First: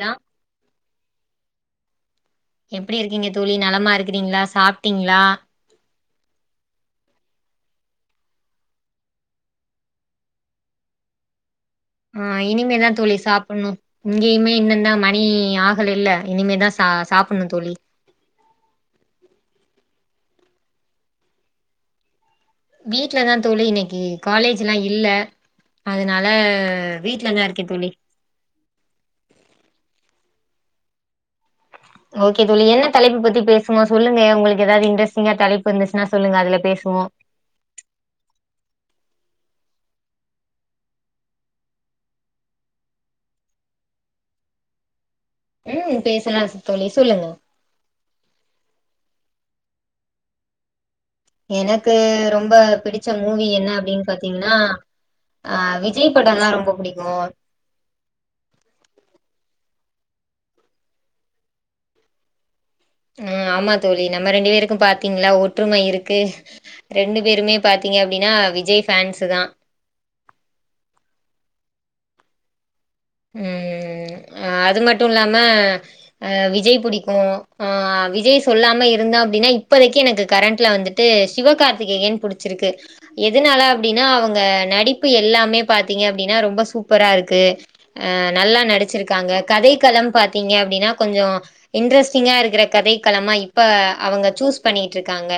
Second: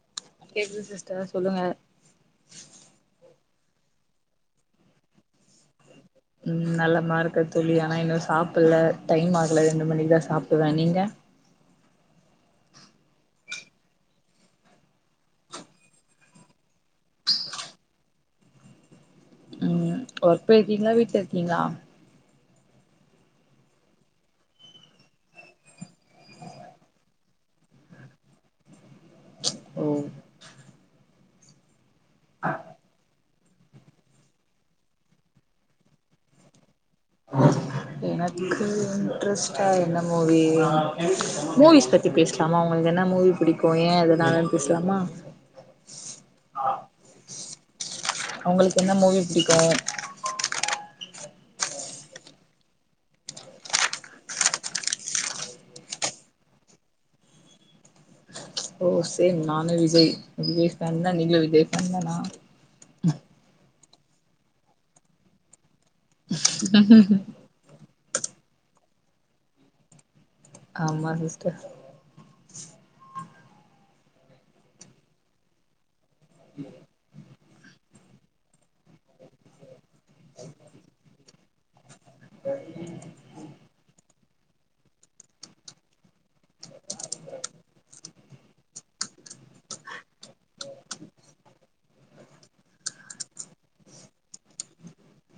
நான் கேக்குது சிஸ்டர் சொல்லுங்க எப்டி இருக்கீங்க தோழி நலமா இருக்கிறீங்களா சாப்ட்டீங்களா உம் நலமா இருக்கே தோழி ஆனா இன்னும் சாப்பிடல டைம் ஆகல ரெண்டு மணிக்கு தான் சாப்பிடுவேன் நீங்க ஆ இனிமேதா தோழி சாப்புட்ணு இங்கேயுமே இன்னந்தா மணி ஆகலல இனிமேதா சா சாப்புட்ணு தோழி ஓர்க் போய்ருக்கீங்ளா வீட்ல இருக்கீங்ளா வீட்ல தா தோழி இன்னைக்கி காலேஜ்லா இல்ல அதனால வீட்லதா இருக்க தோழி ஓ ஓகே தோழி என்ன தலைப்பு பத்தி பேசுமா சொல்லுங்க உங்களுக்கு ஏதாவது இன்ட்ரஸ்டிங்கா தலைப்பு இருந்துச்சுனா சொல்லுங்க அதுல பேசு எனக்கு இன்ட்ரெஸ்ட் டா என்ன மூவி மூவிஸ் பத்தி பேசலாமா உங்களுக்கு என்ன மூவி பிடிக்கு ஏ எதனால பேசலாமா ம் பேசலா சித் தோழி சொல்லுங்க உங்களுக்கு [unintelligible] எனக்கு ரொம்ப பிடிச்ச மூவி என்ன அப்டின் பாத்தீங்கன்னா ஆ விஜய் படம்லா ரொம்ப புடிக்கும் ஓ சேம் நானு விஜய் விஜய் ஃபன் தா நீங்ளு விஜய் ஃபேன் தானா ம் ஆமாத் தோழி நம்ம ரெண்டு பேருக்கு பாத்தீங்ளா ஒற்றுமை இருக்கு க்கு ரெண்டு பேருமே பாத்தீங்க அப் அப்டினா விஜய் ஃபன்ஸு தா ஆமா சிஸ்டர் ம் அது மட்டு இல்லாம அ விஜய் புடிக்கு ஆ விஜய் சொல்லாம இருந்த அப்டின்னா இப்போதைக்கு எனக்கு கரண்ட்ல வந்துட்டு சிவக்கார்த் திகேயன் புடிச்சிருக்கு எதுனால அப்டினா அவங் க நடிப்பு எல்லாமே பாத்தீங்க அப்டினா ரொம்ப சூப்பரா இருக்கு அ நல்லா நடிச்சிருக்காங்க கதைக்களம் பாத்தீங்க அப்டினா கொஞ்சோ இன்ட்ரெஸ்ட்டிங்கா இருக்கிற கதைக்களமா இப்ப அவங்க சூஸ் பண்ணிட்டு இருக்காங்க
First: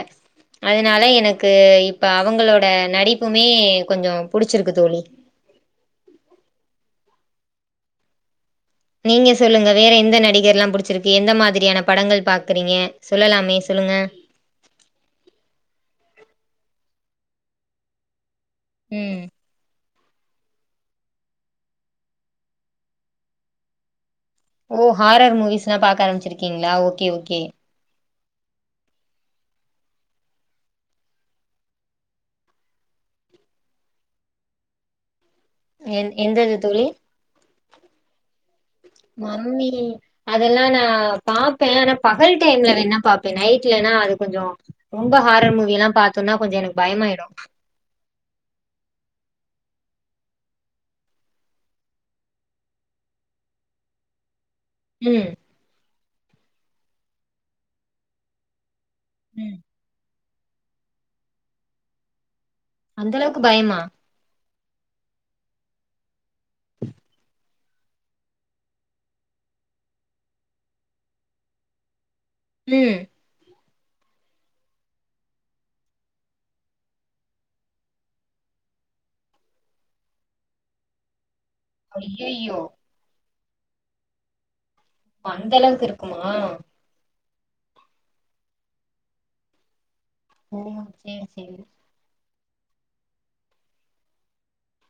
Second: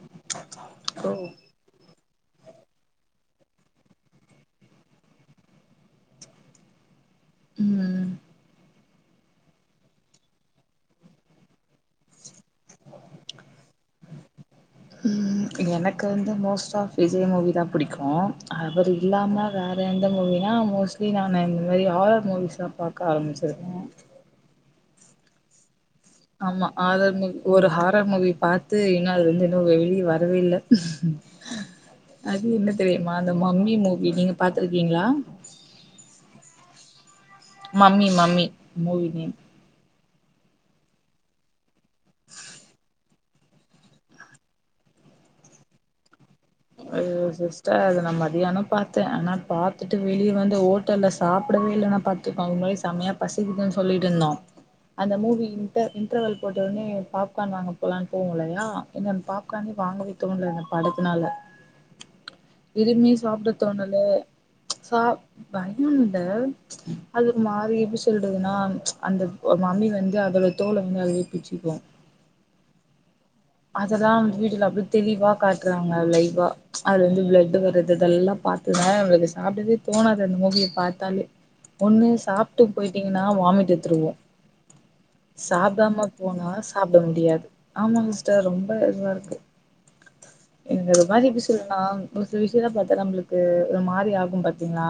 அதனால ஓ எனக்கு இப்ப அவங்களோட நடிப்புமே கொஞ்சோ புடிச்சிருக்கு தோழி ம் ம் நீங்க சொல்லுங்க வேற எந்த நடிகர்லா புடிச்சிருக்கு எந்த மாதிரியான படங்கள் பாக்குறீங்க சொல்லலாமே சொல்லுங்க ம் எனக்கு வந்து மோஸ்ட் ஆஃப் விஜய் மூவி தா புடிக்கு அவர் ம் இல்லாம வே எந்த மூவினா மோஸ்ட்லி நானு இந்த மாரி ஆரர் மூவிஸ்லா பாக்க ஆரம்பிச்சிருவே ஓ ஹாரர் மூவிஸ்லா பாக் ஆமா ஆரர் ஒரு ஹாரர் மூவி பாத்து இன்னு அது வந்து வெளிய வரவே இல்ல அது என்ன தெரியுமா அந்த மம்மி மூவி நீங்க பாத்துருக்கீங்ளா எ எந்தது தோழி mummy mummy movie name mummy அதெல்லா நான் பாப் பே ஆனா பகல் டைம்ல வேணன பாப் பே நைட்லனா அது கொஞ்சோ ரொம்ப ஹாரர் மூவிய எல்லா பாத்தோனா கொஞ்சோ எனக்கு அ பயமாயிடு சிஸ்டர் அத நான் மதியானம் பாத்தேன் ஆனா பாத்துட்டு வெளியே வந்து ஹோட்டல்லல சாப்பிடவே இல்லன்னா பாத்தக்கோங்க செமையா பசிக்குதுன்னு சொல்லிட்டு இருந்தோம் அந்த ம் மூவி இன்டர் இன்றவல் போட்ட உடனே பாப்கார்ன் வாங்க போகலான்னு போவோம் இல்லயா என்ன ம் பாப்காண்னே வாங்க விட தோனல இந்த படுத்துனால எதுமே அந்த அளவுக்கு சாப்பிட பயமா தோணல ச்சு சா பயம்ல ச்சு அது மாறி எப்படி சொல்றதுன்னா ச்சு அந்த மம்மி வந்து அதோட தோலை வந்து அதுவே பிச்சுக்கும் உம் அதெல்லா வீட்டுல அப்படிய தெளிவா காட்டுறாங்க லைவா அதுல வந்து பிளட்டு் வருறது இதெல்லா பாத்தவுடனே நம்மளுக்கு சாப்பிடறதே தோணாது அந்த மூவிய பாத்தாலே ஒண்ணு ஐயையோ சாப்பிட்டு போயிட்டீங்கன்ன நான் வாமிட் எடுத்துருவோம் அந்த அளவுக்கு சாப்பிடாம இருக்குமா போனா சாப்பிட முடியாது ஆமாங்க சிஸ்டர் ரொம்ப இதுவா இருக்கு ஓ எங்கள சேரி மாரி இருக்க சேரி சொல்லுங்னா சில விஷயத்த பாத்தா நம்மளுக்கு ஒரு மாரி ஆகும் பாத்தீங்களா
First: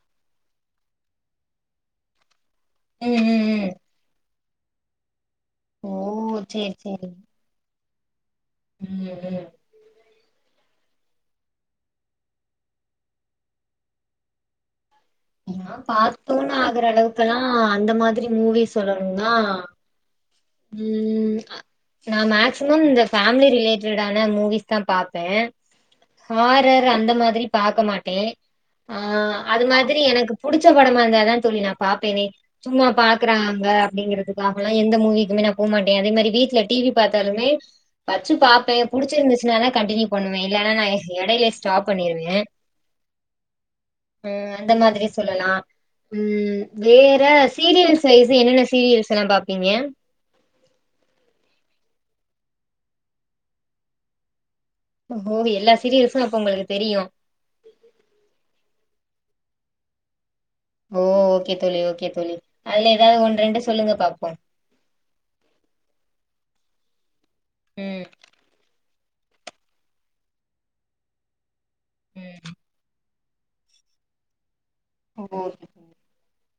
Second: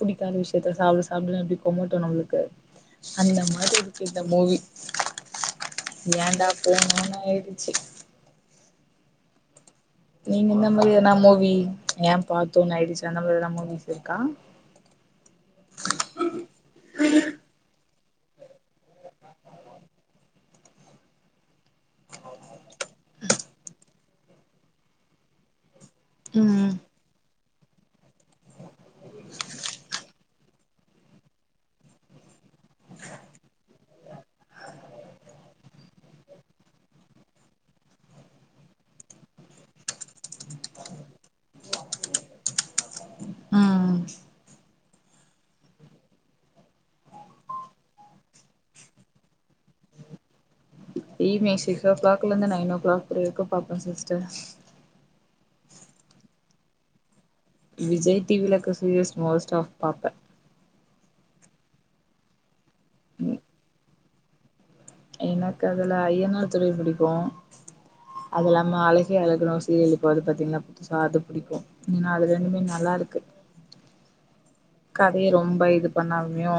புடிக்காத விஷயத்த சாப்பிட சாப்பிடனு எப்படி குமட்டும் நம்மளுக்கு ம் அந்த ம் ம் மாரி இருக்கு இந்த மூவி [inaudible] ஓ சேரி ஏன்டாப்போனோனு சேரி ஆயிட்டு [inaudible] ம் ம் நீங்க இந்த மாரி ஏதனா மூவி ஏன் பார்த்தோணு ஆய்டிச்சி அந்த மாரி எதா மூவிஸ் இருக்கா ஏன்னா பார்த்தோனு ஆகற அளவுக்குல்லாம் அந்த மாதி ரி மாதிரி மூவி சொல்லணும்னா ம் நான் மேக்சிமம் இந்த ஃப்பேமிலி ரிலேட்டடான மூவிஸ் தான் பாப்பேன் ம் ஹாரர் அந்த மாதிரி பாக்க மாட்டேன் ஆ அது மாதி ரி எனக்கு புடிச்ச படமா இருந்தாதான் தோழி நான் பார்ப்பேனே சும்மா பாக்குறாங்க அப்படிங்கறிறதுக்காகல்லாம் எந்த மூவிக்குமே நான் போகமாட்டேன் அதே மாதிரி வீட்டுல டிவி பார்த்தாலுமே வச்சு பார்ப்பேன் புடிச்சிருந்துச்சுன்ன ரி தான் கண்டினியூ பண்ணுவேன் இல்லன்னா நான் எடையிலயே ஸ்டாப் பண்ணிருவேன் ஆ ஆ அந்த மாதிரி சொல்லலாம் ம் வேற சீரியல்ஸ் வைஸ் என்னென்ன சீரியல்ஸ் எல்லாம் பாப்பீங்க ஈவினிங் சிக்ஸ் ஓ கிளாக்ல இருந்து நைன் ஓ கிளாக் வரைக்ரகும் மே பாப்பேன் சிஸ்டர் ஓ எல்லா சீரியஸம் அப்ப உங்களுக்கு தெரியும் விஜய் டிவியில இருக்குர சிரியஸ் மோஸ்ட் ஆஃப் பாப்ப ஓ ஓகே தோழி ஓகே தோழி அதுல ஏதாது ம் ஒன்ரெண்டு சொல்லுங்க பாப் ப எனக்கு அதுல அய்யனார் துணை புடிக்கு ம் அதுல்லாம அலை அழகே அழகணு ஒரு சீரியல் இருக்கு அது பாத்தீங்கனா புதுசா அது புடிக்கு இன் அது ம் ரெண்டுமே நல்லா இருக்கு கதைய ஓ ரொம்ப இது பண்ணாமயு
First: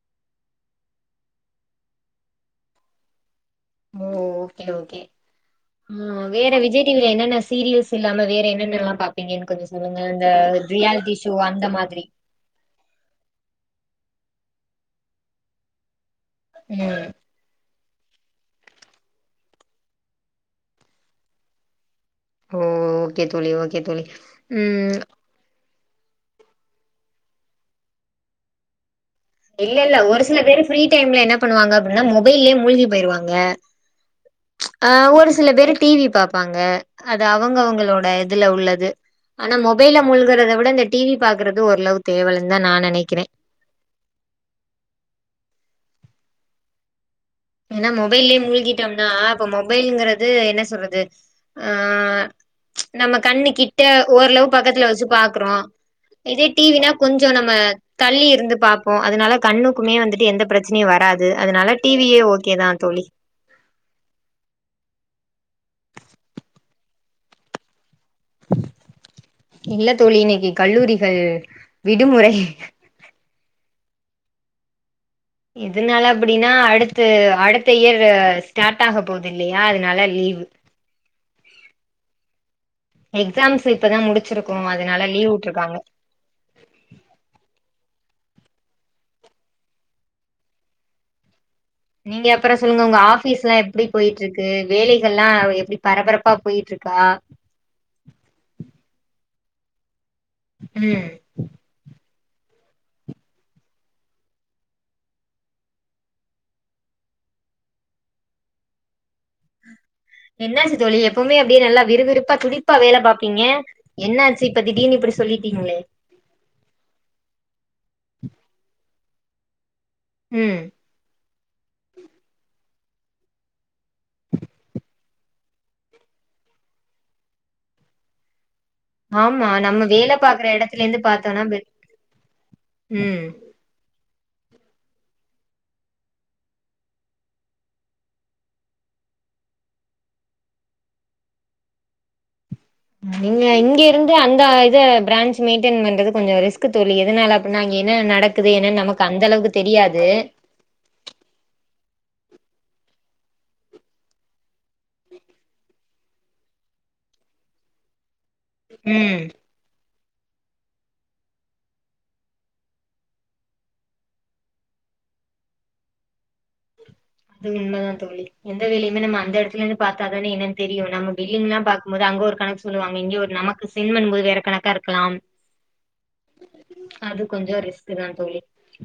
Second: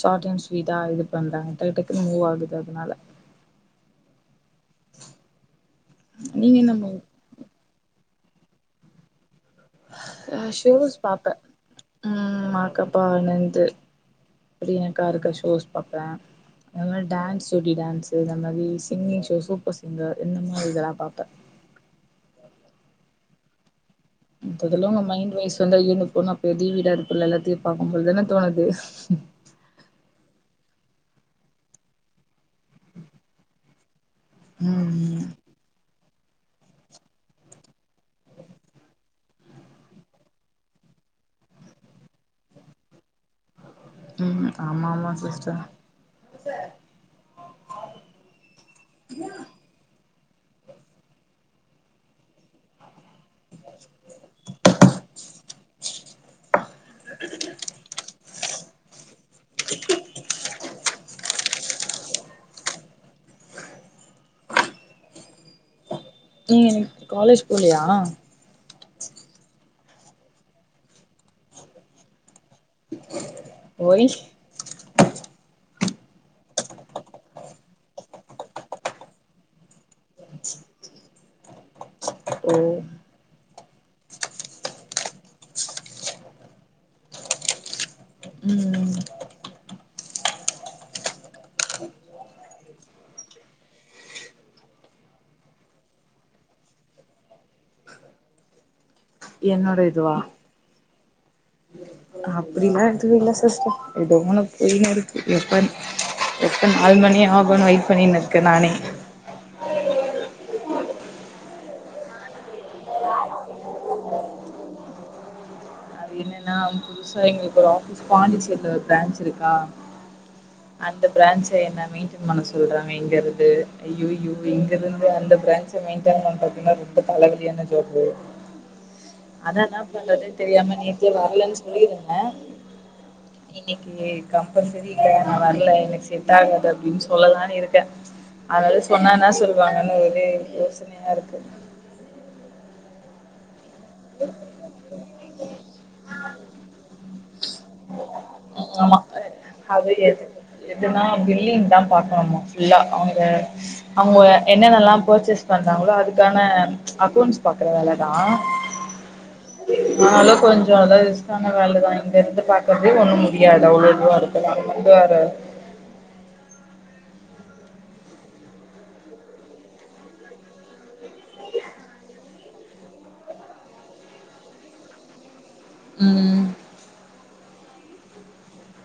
ஷார்ட் அண்ட் ஸ்வீடா இது பண்றாங்க டக் டக்குனு மூவ் ஆகுது அதனால ஒகே ஒகே ம் வேற நீங்க என்ன விஜய் மூவி டிவில என்னென்ன சீரியல்ஸ் இல்லாம வேற என்னென்னெல்லா பாப்பீங்கன் கொஞ்சோ சொல்லுங்க அந்த ஷோஸ் ரியாலிட்டி பாப்பே ஷோ அந்த மாதிரி பிரியங்கா இருக்குற ஷோஸ் பாப்ப இல்லனா ம் டான்ஸ் ஜோடி டான்ஸ் சோ இந்த மாதி சிங்கிங் ஷோ சூப்பர் சிங்கர் இந்த மாதி இதெல்லா பாப்ப ஓ ஓகே தோழி ஓகே தோழி மொத்ததுல ம் உங்க மைண்ட் வாய்ஸ் சொந்த ஈு போனு பெரி வீடா இருக்குல்ல எல்லாத்தயு பாக்கும் பொழுதுதான தோணது இல்ல இல்ல ஒரு சில பேரு ஃப்ரீ டைம்ல என்ன பண்ணுவாங்க அப்டினா மொபைல்லே மூழ்கி போய்ருவாங்க ஆ ம் ஒரு சில பேரு டிவி பாப்பாங்க அது அவங்க அவங்களோட இதுல உள்ளது ஆனா மொபைல முழ்கறத விட இந்த டிவி பாக்குறது ஓரளவு தேவலன் தா நா நனைக்கிற ம் ஆமா ஆமா சிஸ்டர் ஏனா மொபைல்லயே மூழ்கிட்டம்னா இப்ப மொபைல்ங்கறது என்ன சொல்றது ஆ நம்ம கண்ணு கிட்ட ஓரளவு பக்கத்துல வச்சு பாக்குறோ இதே டிவினா கொஞ்சோ நம்ம தள்ளி இருந்து பாப்போ அதனால கண்ணுக்குமே வந்துட்டு எந்த பிரச்சனையு வராது அதனால டிவியே ஓ கே தா தோழி நீங்க எனக் காலேஜ் போலயா இல்ல தோழி இன்னைக்கி கல்லூரிகள் விடுமுறை ஒய் எதுனால அப்டினா அடுத்து அடுத்த இயர் ஸ்டார்ட் ஆக போதுல்லயா அதனால லீவு ஓ எக்ஸம்ஸ் இப்பதா முடிச்சிருக்கோ அதனால லீவ் வுட்ருக்காங்க ம் நீங்க அப்றோ சொல்லுங்க உங்க ஆபீஸ்லா எப்டி போய்ட்ருக்கு வேலைகள்லா எப்டி பரபரப்பா போய்ட்டு இருக்கா என்னோட இதுவா ம் அப்டிலா எதுவு இல்ல சிஸ்டர் ஏதோ ஒன்னு போய்னு இருக்கு எப்ப எப்ப நாலு மணி ஆகுன் வெட் பண்ணினு இருக்க நானே என்னாச்சு தோழி எப்பவுமே அப்டியே நல்லா விறுவிறுப்பா துடிப்பா வேல பாப்பீங்க என்னாச்சு இப்ப திடீர்னு இப்படி சொல்லிட்டீங்களே அது என்னன்னா புதுசா எங்களுக்கு ஒரு ஆஃபீஸ் பாண்டிச்சேரில ஒரு பிராஞ்ச் இருக்கா ம் அந்த பிராஞ்ச் க்கு என்ன மேய்ண்டேன் பண்ண சொல்றாங்க இங்க இருந்து அய்யயோ இங்க இருந்து அந்த பிராஞ்ச மெய்ண்டேண் பண்றதுனா ரொம்ப தலவலியான ஜாபு ஆமா அதா நம்ம வேலை பாக்குற எடத்துல இருந்து பாத்தோம்னா பெ சொல்லிருந்த ம் இன்னைக்கு கம்பல்சரிங்க நான் வரல எனக்கு செட் ஆகாது அப்டின்னு சொல்லலான்னு இருக்கேன் அதனால சொன்னா என்ன சொல்லுவாங்கன்னு ஒரே யோசனையா இருக்கு நீங்க இங் இங்கிருந்து அந்த இத பிரான்ச் மெயின்டென் பண்றது கொஞ்சம் ரிஸ்க் தோழி எதனால அப்டின்னா அங்க என்னென்ன நடக்குது என்னன்னு ஆமா நமக்கு அந்த அளவுக்கு அது தெரியாது ஆமா ஃபுல்லா அவுங்க அவுங்க என்னென்னல்லா பர்ச்சேஸ் பண்றாங்களோ அதுக்கான அக்கௌண்ட்ஸ் பாக்கற வேல தா உம் அதுனால கொஞ்ச அதாது ரிஸ்க்கான வேல தா இங்க இருந்து பாக்கறதே ஒன்னு முடியாது அவ்ளோ இதுவா [inaudible] கொண்டு வர அது உண்ம தா தோழி எந்த வேலையுமே நம்ம அந்த எடத்துல இருந்து பாத்தா தானே என்னன் தெரியு நம்ம பில்லிங்லா பாக்கும்போது அங்க ஒரு கணக் சொல்லுவாங்க இங்க ஒரு நமக்கு சென்ட் பண்ணும்போது வேற கணக்கா இருக்கலாம் ம் அது கொஞ்சோ ரிஸ்க்கு தா தோழி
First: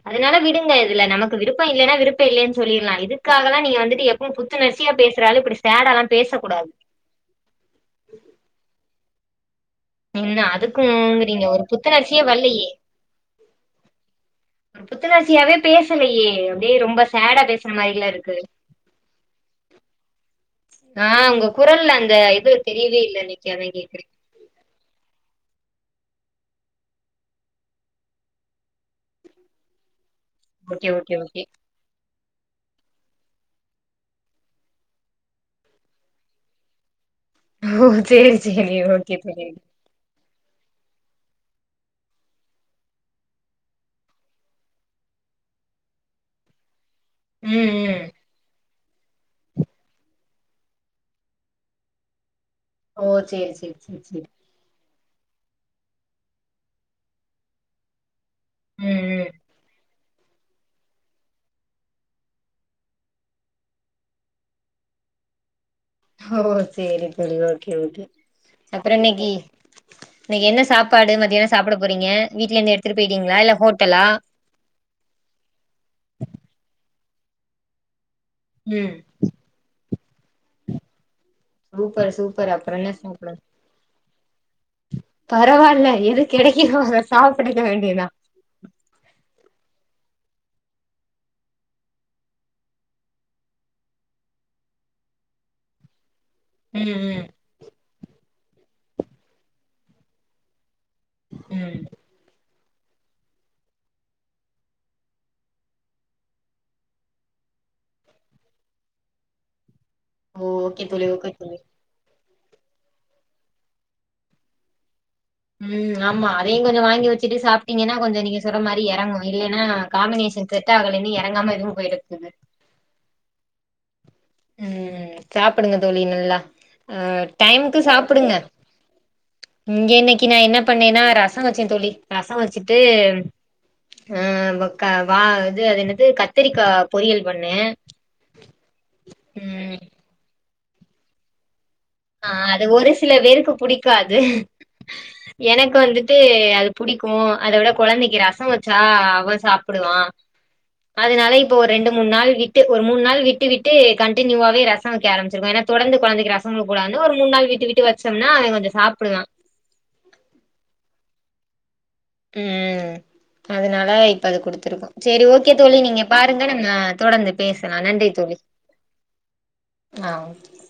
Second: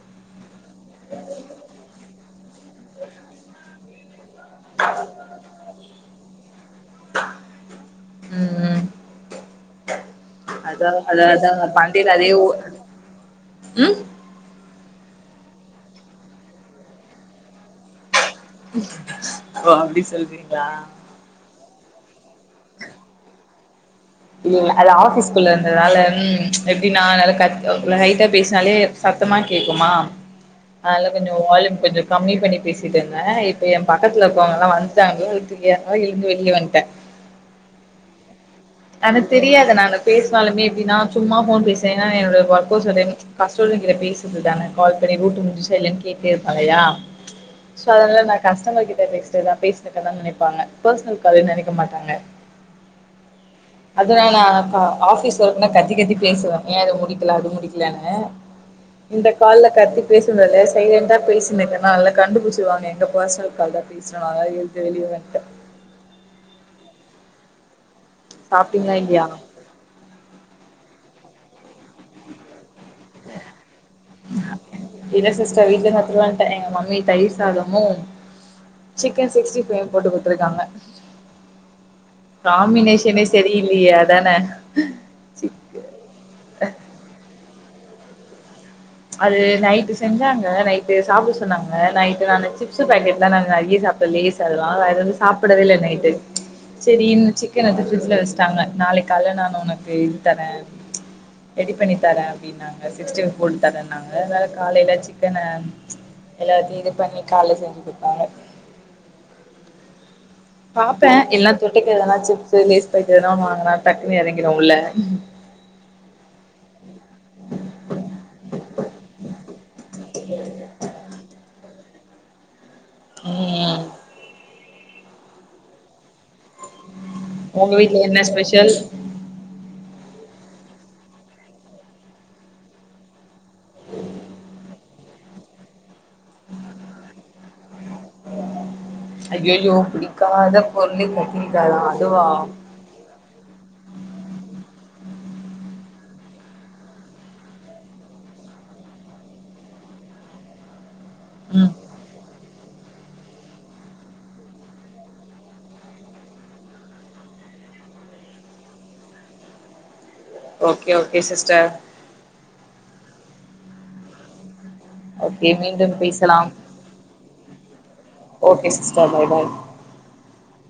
அதுனால விடுங்க இதுல நமக்கு விருப்போ இல்லைனா விருப்போ இல்லைன் சொல்லிர்லா இது காகல்லா நீங்க வந்துட்டு எப்பவு புத்துணர்ச்சியா பேசுற ஆளு இப்டி சேடால்லா பேசக்கூடாது ம் அதா அதா அதுக்குங்கிறீங்க அதா ஒரு மண்டைல புத்துணர்ச்சியே அதே ஓ வல்லையே உம் ஒரு புத்துணர்ச்சியாவே பேசலையே அப்டியே ரொம்ப சேடா பேஸ்ற மாரில்ல இருக்கு ஓ அப்டி சொல்றி ஆஹ் உங்க குரல்ல இந்த இது தெரியவே இல்ல இன்னிக்கு அதா கேக்கறே அது ஆஃபீஸ்க்குள்ள அந்த வேல ம் எப்டின்னா நல்லா கத் அ லைட்டா பேஸ்னாலே சத்தமா கேக்குமா ஓகே அதுல ஓகே கொஞ்ச ஓகே வால்யூம் கொஞ்ச கம்மி பண்ணி பேசிட்டுருந்தே இப்ப எம்பக்கத்துல இருக்கவுங்கல்லா வந்ட்டாங்க வீட்டுக்கெளம்ப மாரி எழுந்து வெளிய வந்ட்டே ஓ சேரி சேரி ஓகே எனக்கு தோழி தெரியாதனால பேஸ்னாலுமே எப்டின்னா சும்மா ஃபோன் பேசுனா என்னோடய ஒர்க்கர்ஸோட கஸ்டமர்ஸ் கிட்ட பேஸ்ரதுதான கால் பண்ணி டூட்டி முடிஞ்சா இல்லையானு கேட்டே இருப்பாங்கள்ளையா ம் ச் சோ ம் அதனால நான் கஷ்டமர் கிட் டமர்ஸ்ட பேசுறேன்தா பேசிட்ருக்கதா நெனைப்பாங்க ஃபர்சனல் கால்னு நெனைக்க மாட்டாங்க ஓ சேரி சேரி சேரி சேரி ஆபிஸ் ஒர்க்னா கத்தி கத்தி பேசுவேன் ஏன் அத முடிக்கல அது முடிக்கலனு ம் இந்த ம் கால்ல கத்தி பேசுறதுல்லா சைலண்ட்டா பேசினுக்கேனா அதுனால கண்டுபுட்ச்சிருவாங்க எங்க பர்சனல் கால் தா பேசுறோ அதனால எழுந்து வெளிய வந்ட்டே ஓ சேரி சேரி ஓகே ஓகே அப்பறோ சாப்ட்டீங்களா இல்லையா இன்னிக்கு இன்னிக்கு என்ன சாப்பாடு மத் என சாப்ட போறீங்க வீட்லந்து எடுத் இல்ல சிஸ்டர் வீட்லந்து எடுத்துட்டு வன்ட்டே எங்க மம்மி தயிர் சாதமு ம் சிக்கன் சிக்ஸ்டி ஃபைவ் போட்டு குடுத்துருக்காங்க சூப்பர் சூப்பர் அப்றோ என்ன காம்பினேஷனே சாப்ட செரி இல்லையே அ அதான பரவால்ல எது கெடைக்கிதோ அத சாப்டு ட வேண்டிதா அது நைட்டு செஞ்சாங்க நைட்டு சாப்ட சொன்னாங்க நைட்டு நானு சிப்ஸ்சு பாக்கெட்லா நாங்க அங்கயே சாப்பல்ல லேஸ் அதுலா வேற எதும் சாப்டவே இல்ல நைட்டு ச் ம் ம் செரீன்னு சிக்கன் எடுத்து ஃப்ரிட்ஜில வச் தாங்க நாளேக் காலேல நாங்க உனக்கு இது தரே ரெடி ம் பண்ணி தரே அப்டின்னாங் சிக்ஸ்டீ ஃபைவ் [unintelligible] தரேனாங்க அதால காலையில சிக்கன ச் எல்லாத்தையும் இது பண்ணி காலேல செஞ்சு குடுத்தாங்க ஓ ஓகே தோழி பாப்பே ஓகே தோழி இல்லனா தொட்டுக்க எதனா சிப்ஸ் ப்ஸ் லேஸ் பாக்கெட் எதுனா வாங்னா டக்குனு இறங்கிரு உள்ள ம் ஆமா அதையு கொஞ்சோ வாங்கி வச்சுட்டு சாப்ட்டீங்கன்னா கொஞ்சோ நீங்க சொல் ற மாரி இறங்கு இல்லன்னா காம்பினேஷன் செட்டாகலனு இறங்காம இதுவும் போயிடு [unintelligible] ம் ம் சாப்டுங்க தோழி நல்லா ஆஹ் உங்க டைமுக்கு வீட்ல என்ன சாப்டுங்க ஸ்பெஷல் இங்க இன்னக்கி இன்னக்கி நா என்ன பண்ணேன்னா ரசம் வச்சே தோழி ரசம் வச்சுட்டு அ வ க வ இது அது என்னது கத்திரிக்கா பொரியல் பண்ணே ஐயயோ பிடிக்காத பொருளே கத்திரி ஆஹ் அது ஒரு சில பேருக்கு புடிக்காது எனக்கு வந்துட்டு அது புடிக்கு அத விட கொழந்தைக்கு ரசம் வச்சா அவன் சாப்பிடுவா அதுனால இப்போ ஒரு ம் ரெண்டு மூணு நாள் விட் டு ஒரு மூணு நாள் விட்டு விட்டு கண்டினியூவாவே ரசம் வக்க ஆரம்பிச்சிருவே ஏன்னா தொடர்ந்து கொழந்தைக்கு ரசம் கூடாதுன்னு ஒரு மூணு நாள் விட்டு விட்டு வச்சோம்னா அவே கொஞ்சே சாப்டுவா ஓகே ஓகே சிஸ்டர் ம் அதுனால இப்ப அது குடுத் திருக்கு சேரி ஓகே தோழி மீண்டும் நீங்க பாருங்க பேசலாம் நாம்ம தொடர்ந்து பேசலா நன்றி தோழி ஓகே சிஸ்டர் பாய் பாய் ஆஹ் ஓகே